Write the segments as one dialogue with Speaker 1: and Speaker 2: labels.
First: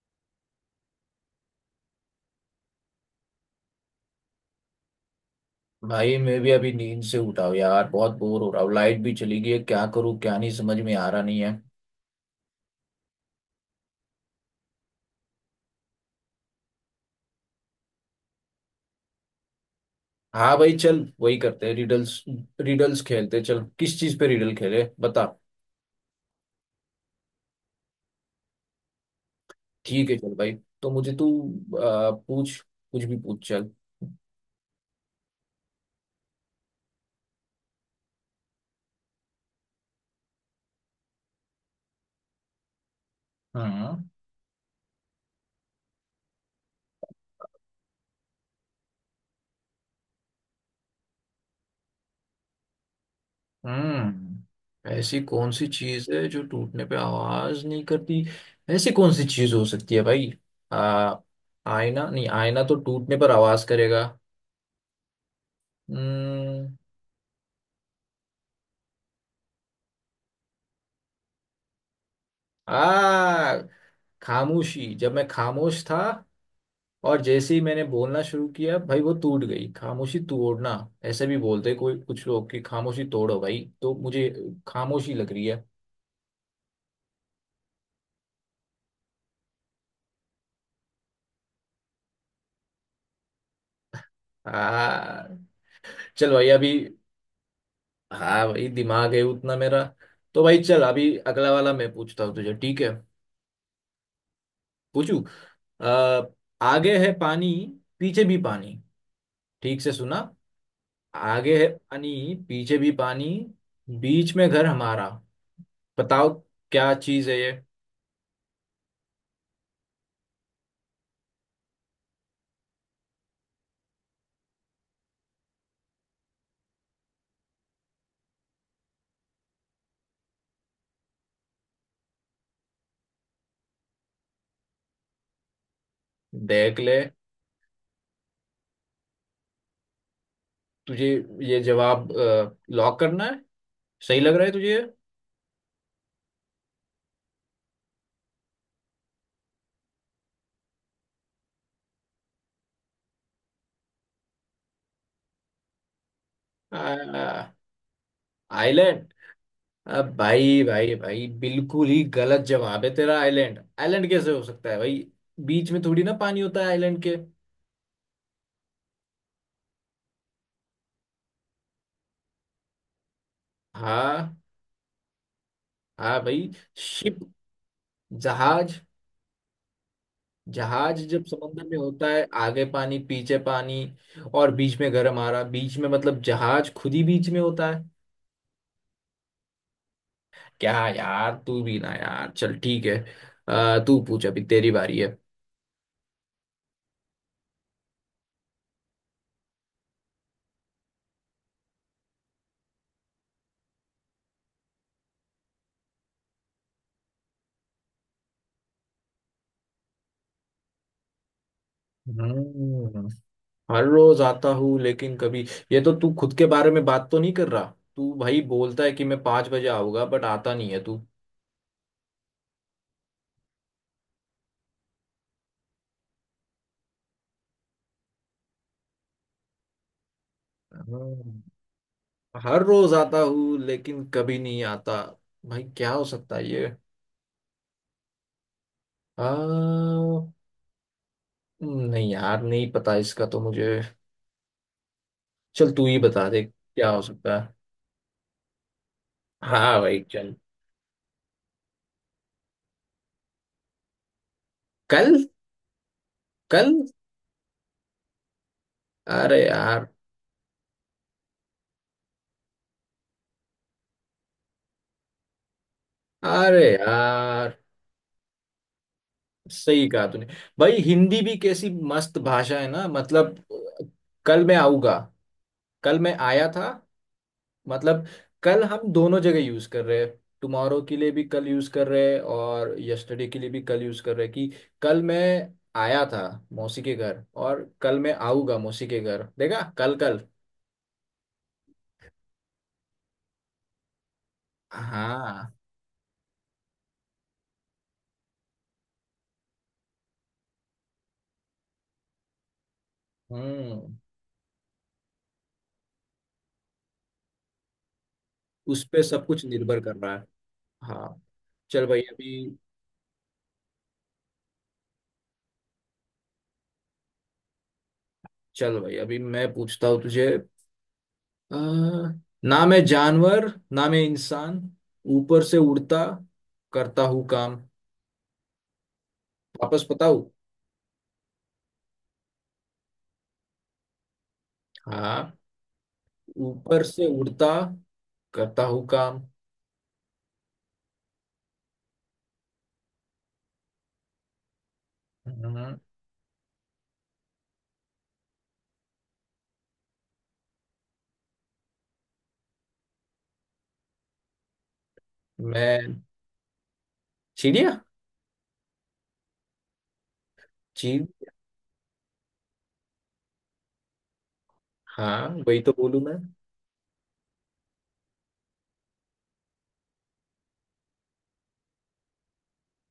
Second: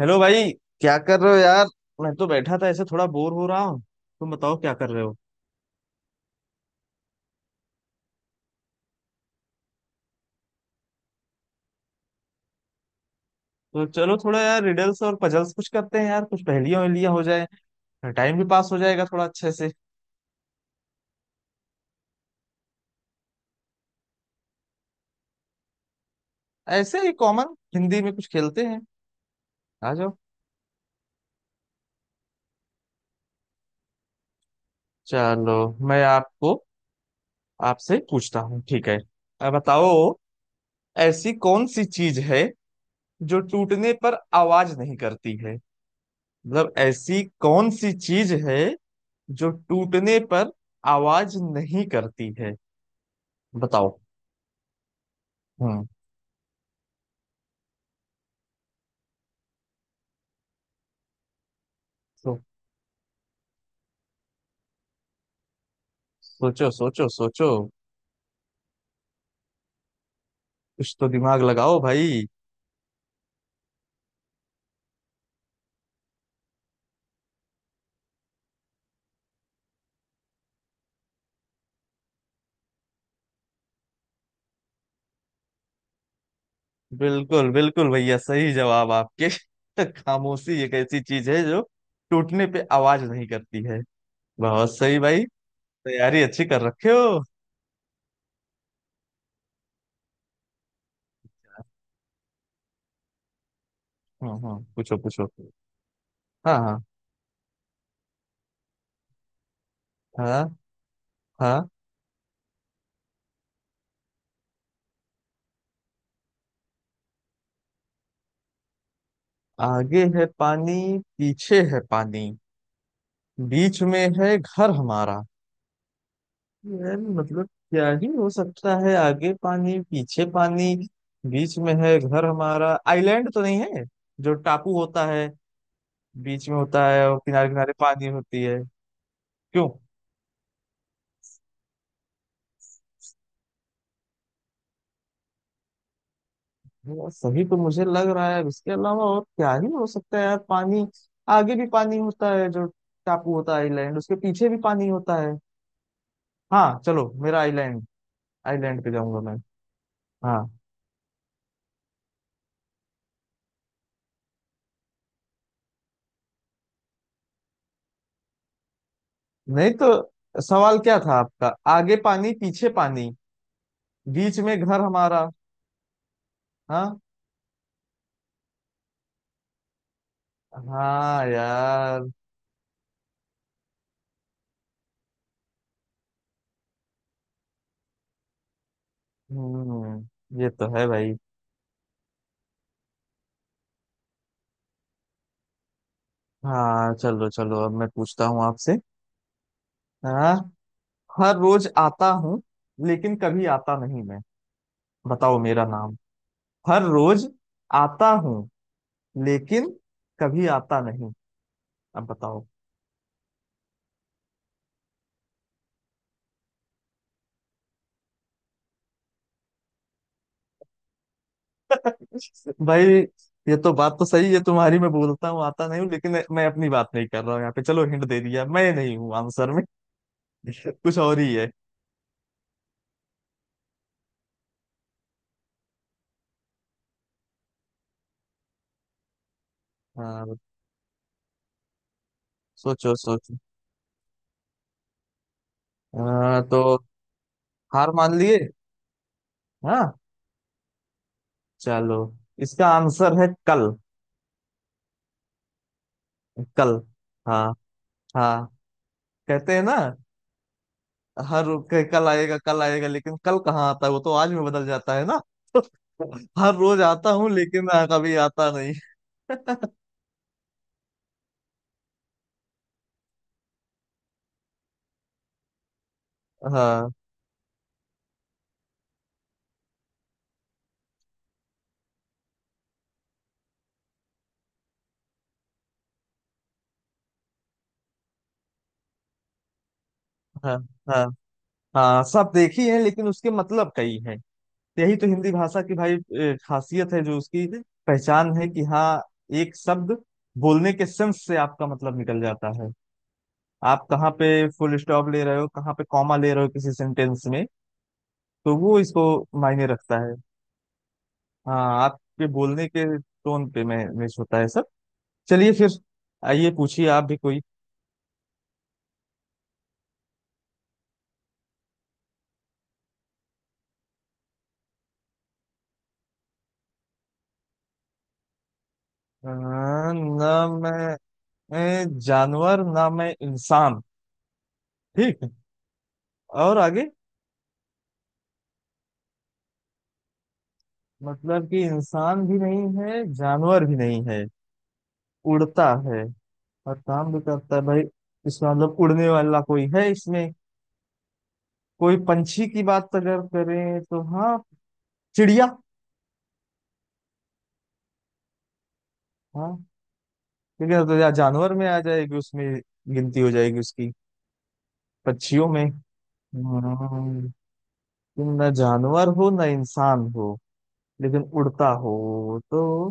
Speaker 1: Hello भाई। क्या कर रहे हो यार? मैं तो बैठा था ऐसे, थोड़ा बोर हो रहा हूँ। तुम बताओ क्या कर रहे हो।
Speaker 2: भाई मैं भी अभी नींद से उठा हूँ यार। बहुत बोर हो रहा हूँ। लाइट भी चली गई है। क्या करूँ क्या नहीं समझ में आ रहा नहीं है।
Speaker 1: तो चलो थोड़ा यार, रिडल्स और पजल्स कुछ करते हैं यार, कुछ पहेलियां वहेलियां हो जाए। टाइम भी पास हो जाएगा थोड़ा अच्छे से।
Speaker 2: हाँ भाई, चल वही करते हैं। रिडल्स, रिडल्स खेलते हैं, चल किस चीज पे रिडल खेले बता।
Speaker 1: ऐसे ही कॉमन हिंदी में कुछ खेलते हैं। आ
Speaker 2: ठीक
Speaker 1: जाओ।
Speaker 2: है चल भाई। तो मुझे तू, पूछ, कुछ भी पूछ, चल।
Speaker 1: चलो, मैं आपको आपसे पूछता हूँ, ठीक है? अब बताओ, ऐसी कौन सी चीज है जो टूटने
Speaker 2: हाँ।
Speaker 1: पर आवाज नहीं करती है। मतलब ऐसी कौन सी चीज है जो टूटने पर आवाज नहीं करती है? बताओ।
Speaker 2: ऐसी कौन सी
Speaker 1: हम्म।
Speaker 2: चीज है जो टूटने पे आवाज नहीं करती? ऐसी कौन सी चीज हो सकती है भाई? आ, आईना? नहीं,
Speaker 1: सो,
Speaker 2: आईना तो टूटने पर आवाज करेगा।
Speaker 1: सोचो
Speaker 2: हम्म
Speaker 1: सोचो सोचो। कुछ तो दिमाग लगाओ भाई।
Speaker 2: आ खामोशी। जब मैं खामोश था और जैसे ही मैंने बोलना शुरू किया भाई, वो टूट गई। खामोशी तोड़ना ऐसे भी बोलते हैं कोई कुछ लोग कि खामोशी तोड़ो भाई। तो मुझे खामोशी लग रही है।
Speaker 1: बिल्कुल बिल्कुल भैया, सही जवाब आपके। खामोशी एक ऐसी चीज है जो टूटने पे आवाज नहीं करती है। बहुत सही भाई।
Speaker 2: आ
Speaker 1: तैयारी
Speaker 2: चल
Speaker 1: अच्छी
Speaker 2: भाई
Speaker 1: कर
Speaker 2: अभी।
Speaker 1: रखे हो।
Speaker 2: हाँ भाई, दिमाग है उतना मेरा। तो भाई चल, अभी अगला वाला मैं पूछता हूँ तुझे, ठीक है?
Speaker 1: हम्म, पूछो
Speaker 2: पूछू।
Speaker 1: पूछो।
Speaker 2: आ,
Speaker 1: हाँ हाँ।
Speaker 2: आगे है पानी, पीछे भी पानी। ठीक से सुना?
Speaker 1: हाँ
Speaker 2: आगे है
Speaker 1: हाँ,
Speaker 2: पानी, पीछे भी पानी। बीच में घर हमारा। बताओ, क्या चीज है ये।
Speaker 1: आगे है पानी, पीछे है पानी, बीच में है घर हमारा। यार मतलब क्या ही हो सकता है? आगे पानी, पीछे पानी, बीच में है घर हमारा। आइलैंड तो नहीं है, जो टापू होता है, बीच में
Speaker 2: देख
Speaker 1: होता
Speaker 2: ले,
Speaker 1: है और किनारे किनारे पानी होती है? क्यों?
Speaker 2: तुझे ये जवाब लॉक करना है? सही लग रहा है तुझे?
Speaker 1: वो सही तो मुझे लग रहा है। इसके अलावा और क्या ही हो सकता है यार। पानी आगे भी पानी होता है जो, टापू होता है आइलैंड, उसके पीछे भी पानी होता है। हाँ चलो, मेरा
Speaker 2: आ,
Speaker 1: आइलैंड, आइलैंड पे
Speaker 2: आइलैंड?
Speaker 1: जाऊंगा मैं।
Speaker 2: अब
Speaker 1: हाँ
Speaker 2: भाई भाई भाई, बिल्कुल ही गलत जवाब है तेरा। आइलैंड, आइलैंड कैसे हो सकता है भाई? बीच में थोड़ी ना पानी होता है आइलैंड के।
Speaker 1: नहीं, तो सवाल क्या था आपका? आगे पानी, पीछे पानी,
Speaker 2: हाँ
Speaker 1: बीच में घर हमारा।
Speaker 2: हाँ भाई,
Speaker 1: हाँ
Speaker 2: शिप, जहाज। जहाज जब
Speaker 1: हाँ
Speaker 2: समुद्र में होता
Speaker 1: यार।
Speaker 2: है, आगे पानी, पीछे पानी, और बीच में गर्म आ रहा। बीच में मतलब जहाज खुद ही बीच में होता है।
Speaker 1: हम्म, ये तो है
Speaker 2: क्या
Speaker 1: भाई।
Speaker 2: यार, तू भी ना यार, चल ठीक है। तू पूछ, अभी तेरी बारी है।
Speaker 1: हाँ चलो चलो, अब मैं पूछता हूँ आपसे। हाँ, हर रोज आता हूँ लेकिन कभी आता नहीं मैं। बताओ मेरा नाम। हर रोज आता हूँ, लेकिन कभी आता नहीं। अब बताओ।
Speaker 2: हम्म हर रोज आता हूँ लेकिन कभी। ये तो तू खुद के बारे में बात तो नहीं कर रहा? तू भाई बोलता है कि मैं 5 बजे आऊंगा, बट आता नहीं है तू।
Speaker 1: भाई ये तो बात तो सही है तुम्हारी, मैं बोलता हूँ आता नहीं हूँ, लेकिन मैं अपनी बात नहीं कर रहा हूँ यहाँ पे। चलो हिंट दे दिया, मैं नहीं हूँ आंसर में। कुछ और ही
Speaker 2: हम्म,
Speaker 1: है।
Speaker 2: हर रोज आता हूँ लेकिन कभी नहीं आता। भाई क्या हो सकता है ये? आ,
Speaker 1: हाँ,
Speaker 2: नहीं यार, नहीं
Speaker 1: सोचो
Speaker 2: पता इसका
Speaker 1: सोचो।
Speaker 2: तो मुझे। चल तू ही
Speaker 1: अ,
Speaker 2: बता दे
Speaker 1: तो
Speaker 2: क्या हो सकता है।
Speaker 1: हार मान लिए?
Speaker 2: हाँ
Speaker 1: हाँ
Speaker 2: भाई चल।
Speaker 1: चलो, इसका आंसर है कल।
Speaker 2: कल? कल?
Speaker 1: कल। हाँ हाँ।
Speaker 2: अरे
Speaker 1: कहते हैं ना,
Speaker 2: यार,
Speaker 1: हर कल आएगा कल आएगा, लेकिन कल कहाँ आता है? वो तो आज में बदल जाता है ना। तो हर
Speaker 2: अरे
Speaker 1: रोज आता हूँ
Speaker 2: यार,
Speaker 1: लेकिन कभी आता नहीं।
Speaker 2: सही कहा तूने। भाई हिंदी भी कैसी मस्त भाषा है ना। मतलब कल मैं आऊंगा, कल मैं आया था,
Speaker 1: हाँ
Speaker 2: मतलब कल हम दोनों जगह यूज कर रहे हैं। टुमारो के लिए भी कल यूज कर रहे हैं, और यस्टरडे के लिए भी कल यूज कर रहे हैं कि कल मैं आया था मौसी के घर, और कल मैं आऊंगा मौसी के घर। देखा, कल, कल।
Speaker 1: हाँ। हाँ हाँ सब देखी है, लेकिन उसके मतलब कई हैं। यही तो हिंदी
Speaker 2: हाँ।
Speaker 1: भाषा की भाई खासियत है, जो उसकी पहचान है कि हाँ, एक शब्द बोलने के सेंस से आपका मतलब निकल जाता है। आप
Speaker 2: हम्म
Speaker 1: कहाँ पे फुल स्टॉप ले रहे हो, कहाँ पे कॉमा ले रहे हो किसी सेंटेंस में, तो वो
Speaker 2: उस पे
Speaker 1: इसको
Speaker 2: सब कुछ
Speaker 1: मायने
Speaker 2: निर्भर कर
Speaker 1: रखता
Speaker 2: रहा
Speaker 1: है।
Speaker 2: है। हाँ
Speaker 1: हाँ,
Speaker 2: चल भाई
Speaker 1: आपके
Speaker 2: अभी,
Speaker 1: बोलने के टोन पे मैच होता है सब। चलिए फिर, आइए पूछिए आप भी कोई।
Speaker 2: चल भाई अभी मैं पूछता हूँ तुझे। अ, ना मैं जानवर, ना मैं इंसान, ऊपर से उड़ता, करता हूँ काम।
Speaker 1: अ,
Speaker 2: वापस बताऊँ?
Speaker 1: ना मैं मैं जानवर ना मैं इंसान। ठीक,
Speaker 2: हाँ।
Speaker 1: और
Speaker 2: ऊपर
Speaker 1: आगे?
Speaker 2: से उड़ता, करता हूँ काम।
Speaker 1: मतलब कि इंसान भी नहीं है, जानवर भी नहीं है, उड़ता
Speaker 2: हम्म,
Speaker 1: है और काम भी करता है भाई। इसका मतलब उड़ने वाला कोई है इसमें। कोई पंछी की बात अगर करें, तो हाँ चिड़िया।
Speaker 2: मैं चिड़िया।
Speaker 1: हाँ, क्योंकि अब तो
Speaker 2: चीड़।
Speaker 1: या जानवर में आ जाएगी, उसमें गिनती हो जाएगी उसकी,
Speaker 2: हाँ
Speaker 1: पक्षियों
Speaker 2: वही
Speaker 1: में।
Speaker 2: तो बोलूँ मैं।
Speaker 1: हम्म, तुम न जानवर हो न इंसान हो, लेकिन उड़ता हो, तो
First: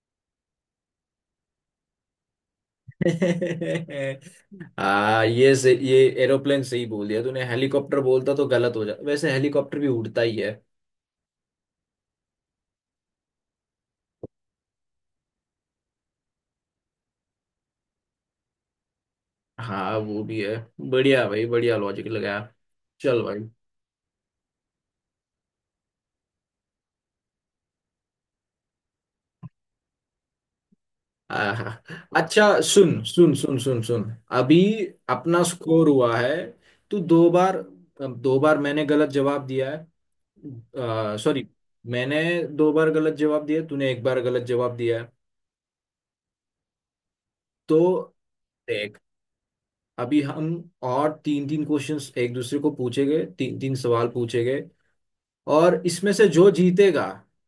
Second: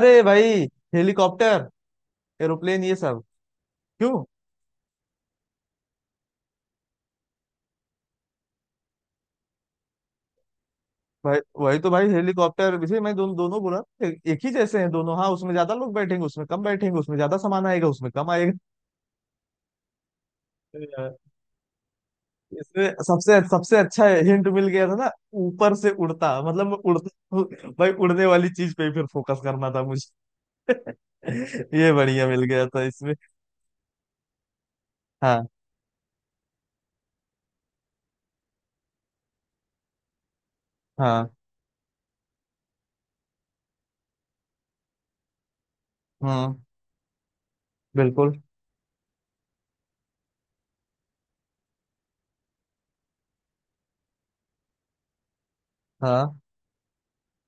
Speaker 1: अरे भाई हेलीकॉप्टर, एरोप्लेन ये सब। क्यों?
Speaker 2: हाँ, ये एरोप्लेन सही बोल दिया तूने। हेलीकॉप्टर बोलता तो गलत हो जाता, वैसे हेलीकॉप्टर भी उड़ता ही है।
Speaker 1: भाई वही तो भाई, हेलीकॉप्टर जैसे मैं दोनों दोनों बोला। एक ही जैसे हैं दोनों। हाँ उसमें ज्यादा लोग बैठेंगे, उसमें कम बैठेंगे, उसमें ज्यादा सामान आएगा, उसमें कम
Speaker 2: हाँ, वो भी है।
Speaker 1: आएगा।
Speaker 2: बढ़िया भाई बढ़िया, लॉजिक लगाया।
Speaker 1: इसमें
Speaker 2: चल
Speaker 1: सबसे
Speaker 2: भाई।
Speaker 1: सबसे अच्छा हिंट मिल गया था ना, ऊपर से उड़ता, मतलब मैं उड़ता हूँ। भाई उड़ने वाली चीज पे ही फिर फोकस करना था मुझे।
Speaker 2: आहा,
Speaker 1: ये बढ़िया मिल
Speaker 2: अच्छा।
Speaker 1: गया था
Speaker 2: सुन
Speaker 1: इसमें।
Speaker 2: सुन सुन सुन सुन, अभी अपना
Speaker 1: हाँ
Speaker 2: स्कोर हुआ है। तू दो बार, दो बार मैंने गलत जवाब दिया है।
Speaker 1: हाँ।
Speaker 2: सॉरी, मैंने दो बार गलत जवाब दिया है, तूने एक बार गलत जवाब दिया है।
Speaker 1: हम्म,
Speaker 2: तो
Speaker 1: बिल्कुल।
Speaker 2: देख, अभी हम और तीन तीन क्वेश्चंस एक दूसरे को पूछेंगे, तीन तीन सवाल पूछेंगे। और इसमें से
Speaker 1: हाँ
Speaker 2: जो जीतेगा,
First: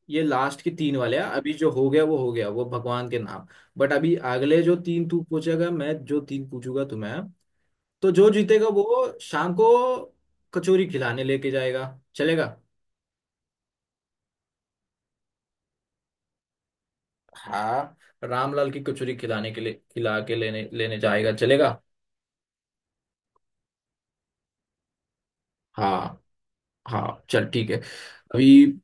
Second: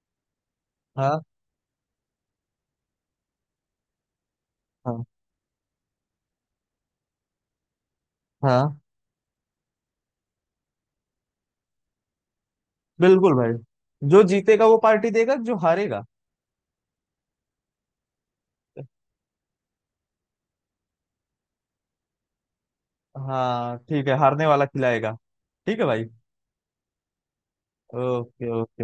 Speaker 2: ये लास्ट के तीन वाले
Speaker 1: हाँ।
Speaker 2: हैं। अभी जो हो गया वो हो गया, वो भगवान के नाम। बट अभी अगले जो
Speaker 1: हाँ
Speaker 2: तीन तू पूछेगा, मैं जो तीन पूछूंगा तुम्हें, हाँ, तो जो जीतेगा
Speaker 1: हाँ
Speaker 2: वो शाम को कचौरी खिलाने लेके जाएगा। चलेगा?
Speaker 1: बिल्कुल भाई, जो जीतेगा वो पार्टी देगा, जो हारेगा।
Speaker 2: हाँ, रामलाल की कचौरी खिलाने के लिए, खिला के लेने लेने जाएगा, चलेगा?
Speaker 1: हाँ ठीक है, हारने वाला खिलाएगा। ठीक है भाई।
Speaker 2: हाँ हाँ चल ठीक है।
Speaker 1: ओके
Speaker 2: अभी
Speaker 1: ओके।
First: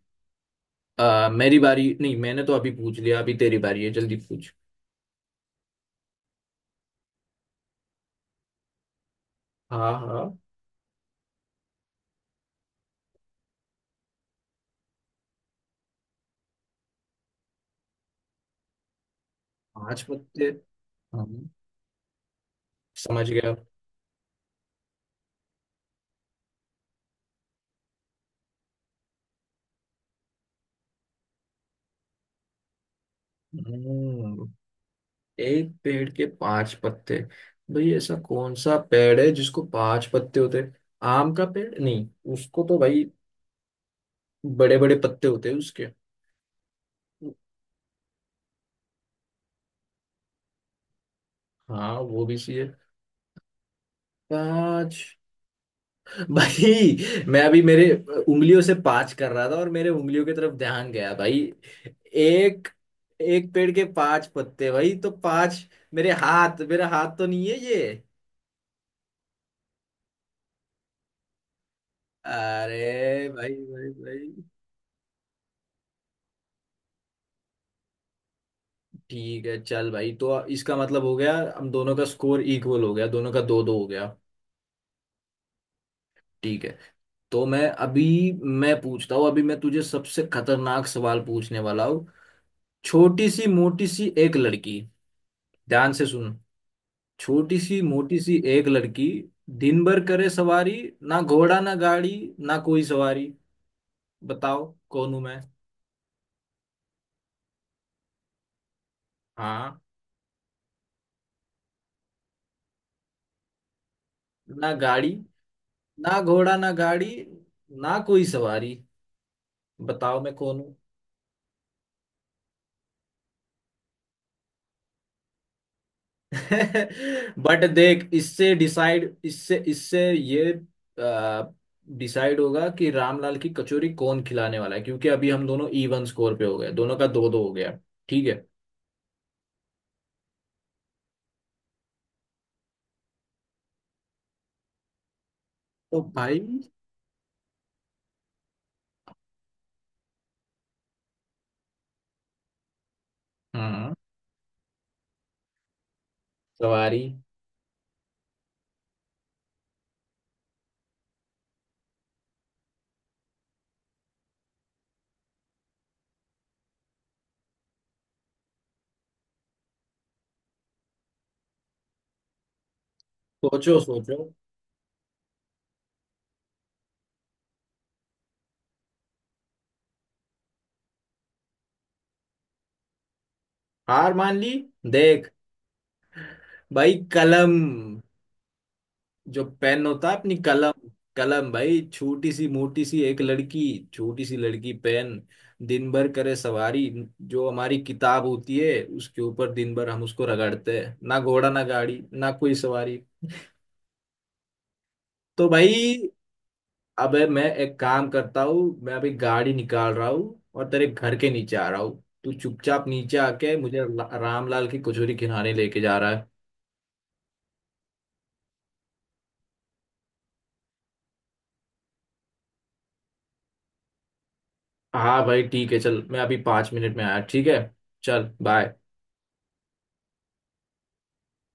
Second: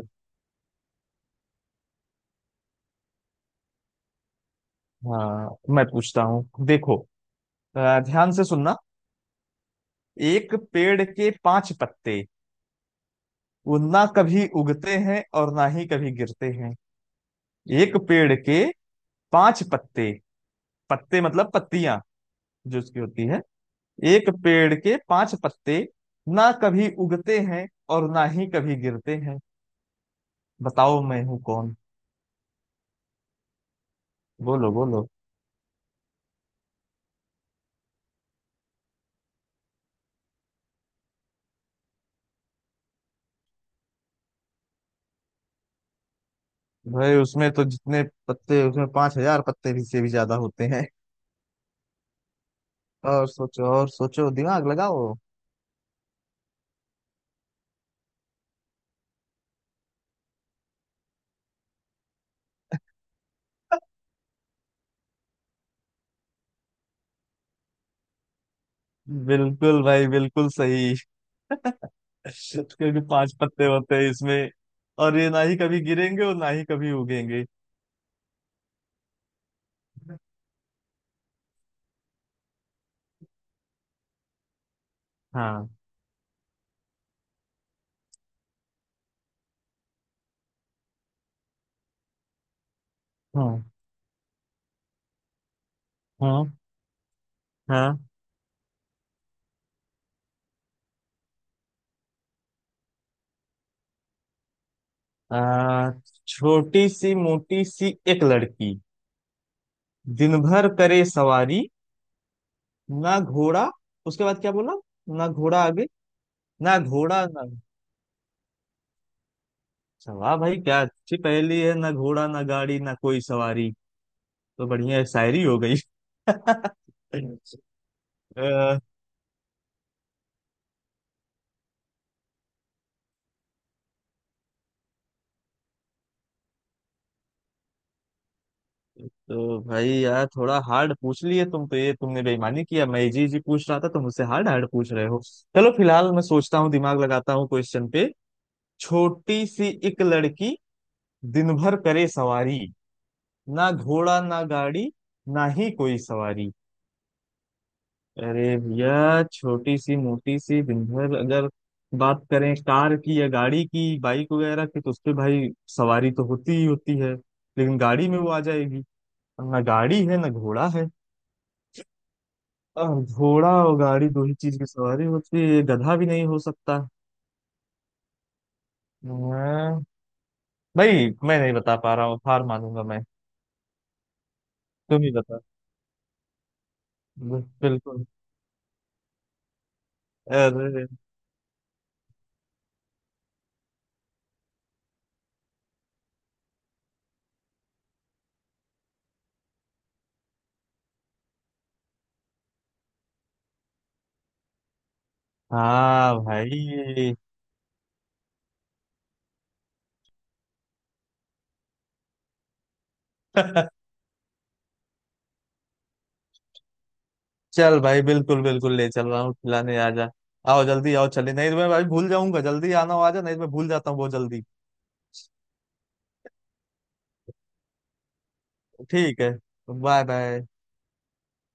Speaker 2: मेरी बारी नहीं, मैंने तो अभी पूछ लिया, अभी तेरी बारी है, जल्दी पूछ।
Speaker 1: हाँ मैं पूछता हूँ, देखो, ध्यान से सुनना।
Speaker 2: हाँ हाँ।
Speaker 1: एक पेड़ के पांच पत्ते, वो ना कभी उगते हैं और ना ही कभी गिरते हैं। एक पेड़ के पांच
Speaker 2: पांच
Speaker 1: पत्ते।
Speaker 2: पत्ते?
Speaker 1: पत्ते
Speaker 2: हाँ,
Speaker 1: मतलब पत्तियां, जो उसकी होती
Speaker 2: समझ
Speaker 1: है।
Speaker 2: गया।
Speaker 1: एक पेड़ के पांच पत्ते, ना कभी उगते हैं और ना ही कभी गिरते हैं। बताओ मैं हूं कौन।
Speaker 2: हम्म,
Speaker 1: बोलो बोलो।
Speaker 2: एक पेड़ के पांच पत्ते? भाई ऐसा कौन सा पेड़ है जिसको पांच पत्ते होते हैं? आम का पेड़? नहीं, उसको तो भाई बड़े बड़े पत्ते होते हैं उसके।
Speaker 1: भाई उसमें तो जितने पत्ते, उसमें 5,000 पत्ते भी से भी ज्यादा होते हैं।
Speaker 2: हाँ, वो भी चाहिए।
Speaker 1: और सोचो और सोचो, दिमाग
Speaker 2: पाँच।
Speaker 1: लगाओ।
Speaker 2: भाई मैं अभी मेरे उंगलियों से पाँच कर रहा था, और मेरे उंगलियों की तरफ ध्यान गया भाई। एक एक पेड़ के पांच पत्ते, भाई तो पांच। मेरे हाथ मेरा हाथ तो नहीं है ये?
Speaker 1: बिल्कुल भाई बिल्कुल सही। क्योंकि
Speaker 2: अरे
Speaker 1: पांच
Speaker 2: भाई
Speaker 1: पत्ते
Speaker 2: भाई
Speaker 1: होते हैं
Speaker 2: भाई।
Speaker 1: इसमें, और ये ना ही कभी गिरेंगे और ना ही कभी उगेंगे।
Speaker 2: ठीक है चल भाई, तो इसका मतलब हो गया, हम दोनों का स्कोर इक्वल हो गया, दोनों का दो दो हो गया।
Speaker 1: हाँ
Speaker 2: ठीक है। तो मैं अभी, मैं पूछता हूँ, अभी मैं तुझे सबसे खतरनाक सवाल पूछने वाला हूँ। छोटी सी
Speaker 1: हाँ।
Speaker 2: मोटी सी एक लड़की। ध्यान से सुन।
Speaker 1: हाँ
Speaker 2: छोटी सी
Speaker 1: हाँ।
Speaker 2: मोटी सी एक लड़की, दिन भर करे सवारी, ना घोड़ा, ना गाड़ी, ना कोई सवारी। बताओ कौन हूं मैं।
Speaker 1: आ, छोटी सी मोटी सी एक लड़की,
Speaker 2: हाँ।
Speaker 1: दिन भर करे सवारी, ना घोड़ा। उसके बाद क्या
Speaker 2: ना
Speaker 1: बोला?
Speaker 2: गाड़ी।
Speaker 1: ना घोड़ा, आगे?
Speaker 2: ना घोड़ा, ना
Speaker 1: ना
Speaker 2: गाड़ी,
Speaker 1: घोड़ा ना।
Speaker 2: ना कोई सवारी।
Speaker 1: अच्छा,
Speaker 2: बताओ मैं
Speaker 1: वाह भाई
Speaker 2: कौन हूँ।
Speaker 1: क्या अच्छी पहेली है, ना घोड़ा ना गाड़ी ना कोई सवारी, तो बढ़िया शायरी हो गई।
Speaker 2: बट देख, इससे
Speaker 1: अ,
Speaker 2: डिसाइड इससे इससे ये डिसाइड होगा कि रामलाल की कचौरी कौन खिलाने वाला है, क्योंकि अभी हम दोनों इवन स्कोर पे हो गए, दोनों का दो दो हो गया। ठीक है।
Speaker 1: तो भाई यार, थोड़ा हार्ड पूछ लिए तुम तो, ये तुमने बेईमानी किया। मैं इजी इजी पूछ रहा था, तुम मुझसे हार्ड हार्ड पूछ रहे हो। चलो
Speaker 2: तो
Speaker 1: फिलहाल मैं
Speaker 2: भाई
Speaker 1: सोचता हूँ, दिमाग लगाता हूँ क्वेश्चन पे। छोटी सी एक लड़की, दिन भर करे सवारी, ना
Speaker 2: हम्म
Speaker 1: घोड़ा ना गाड़ी, ना ही कोई सवारी।
Speaker 2: सवारी।
Speaker 1: अरे भैया, छोटी सी मोटी सी दिन भर, अगर बात करें कार की या गाड़ी की, बाइक वगैरह की, तो उस पे भाई सवारी तो होती ही होती है, लेकिन गाड़ी में वो आ जाएगी। ना गाड़ी है ना घोड़ा है। अब घोड़ा और
Speaker 2: सोचो
Speaker 1: गाड़ी
Speaker 2: सोचो।
Speaker 1: दो ही चीज की सवारी होती है, ये गधा भी नहीं हो सकता। हाँ, भाई मैं नहीं बता पा रहा हूँ, हार मानूंगा मैं।
Speaker 2: हार मान ली?
Speaker 1: तुम ही
Speaker 2: देख
Speaker 1: बता।
Speaker 2: भाई, कलम,
Speaker 1: बिल्कुल,
Speaker 2: जो पेन होता है, अपनी कलम।
Speaker 1: अरे
Speaker 2: कलम भाई, छोटी सी मोटी सी एक लड़की, छोटी सी लड़की पेन। दिन भर करे सवारी, जो हमारी किताब होती है उसके ऊपर दिन भर हम उसको रगड़ते हैं। ना घोड़ा, ना गाड़ी, ना कोई सवारी। तो भाई,
Speaker 1: हाँ भाई।
Speaker 2: अबे मैं एक काम करता हूँ, मैं अभी गाड़ी निकाल रहा हूँ और तेरे घर के नीचे आ रहा हूँ। तू चुपचाप नीचे आके मुझे रामलाल की कचौरी खिलाने लेके जा रहा है।
Speaker 1: चल भाई, बिल्कुल बिल्कुल ले चल रहा हूँ खिलाने, आ जा। आओ जल्दी आओ, चले नहीं तो मैं भाई भूल जाऊंगा, जल्दी आना, हो आ जा नहीं तो मैं भूल जाता हूँ बहुत जल्दी।
Speaker 2: हाँ भाई ठीक है। चल, मैं अभी 5 मिनट में आया, ठीक है? चल, बाय।
Speaker 1: ठीक है। Bye bye.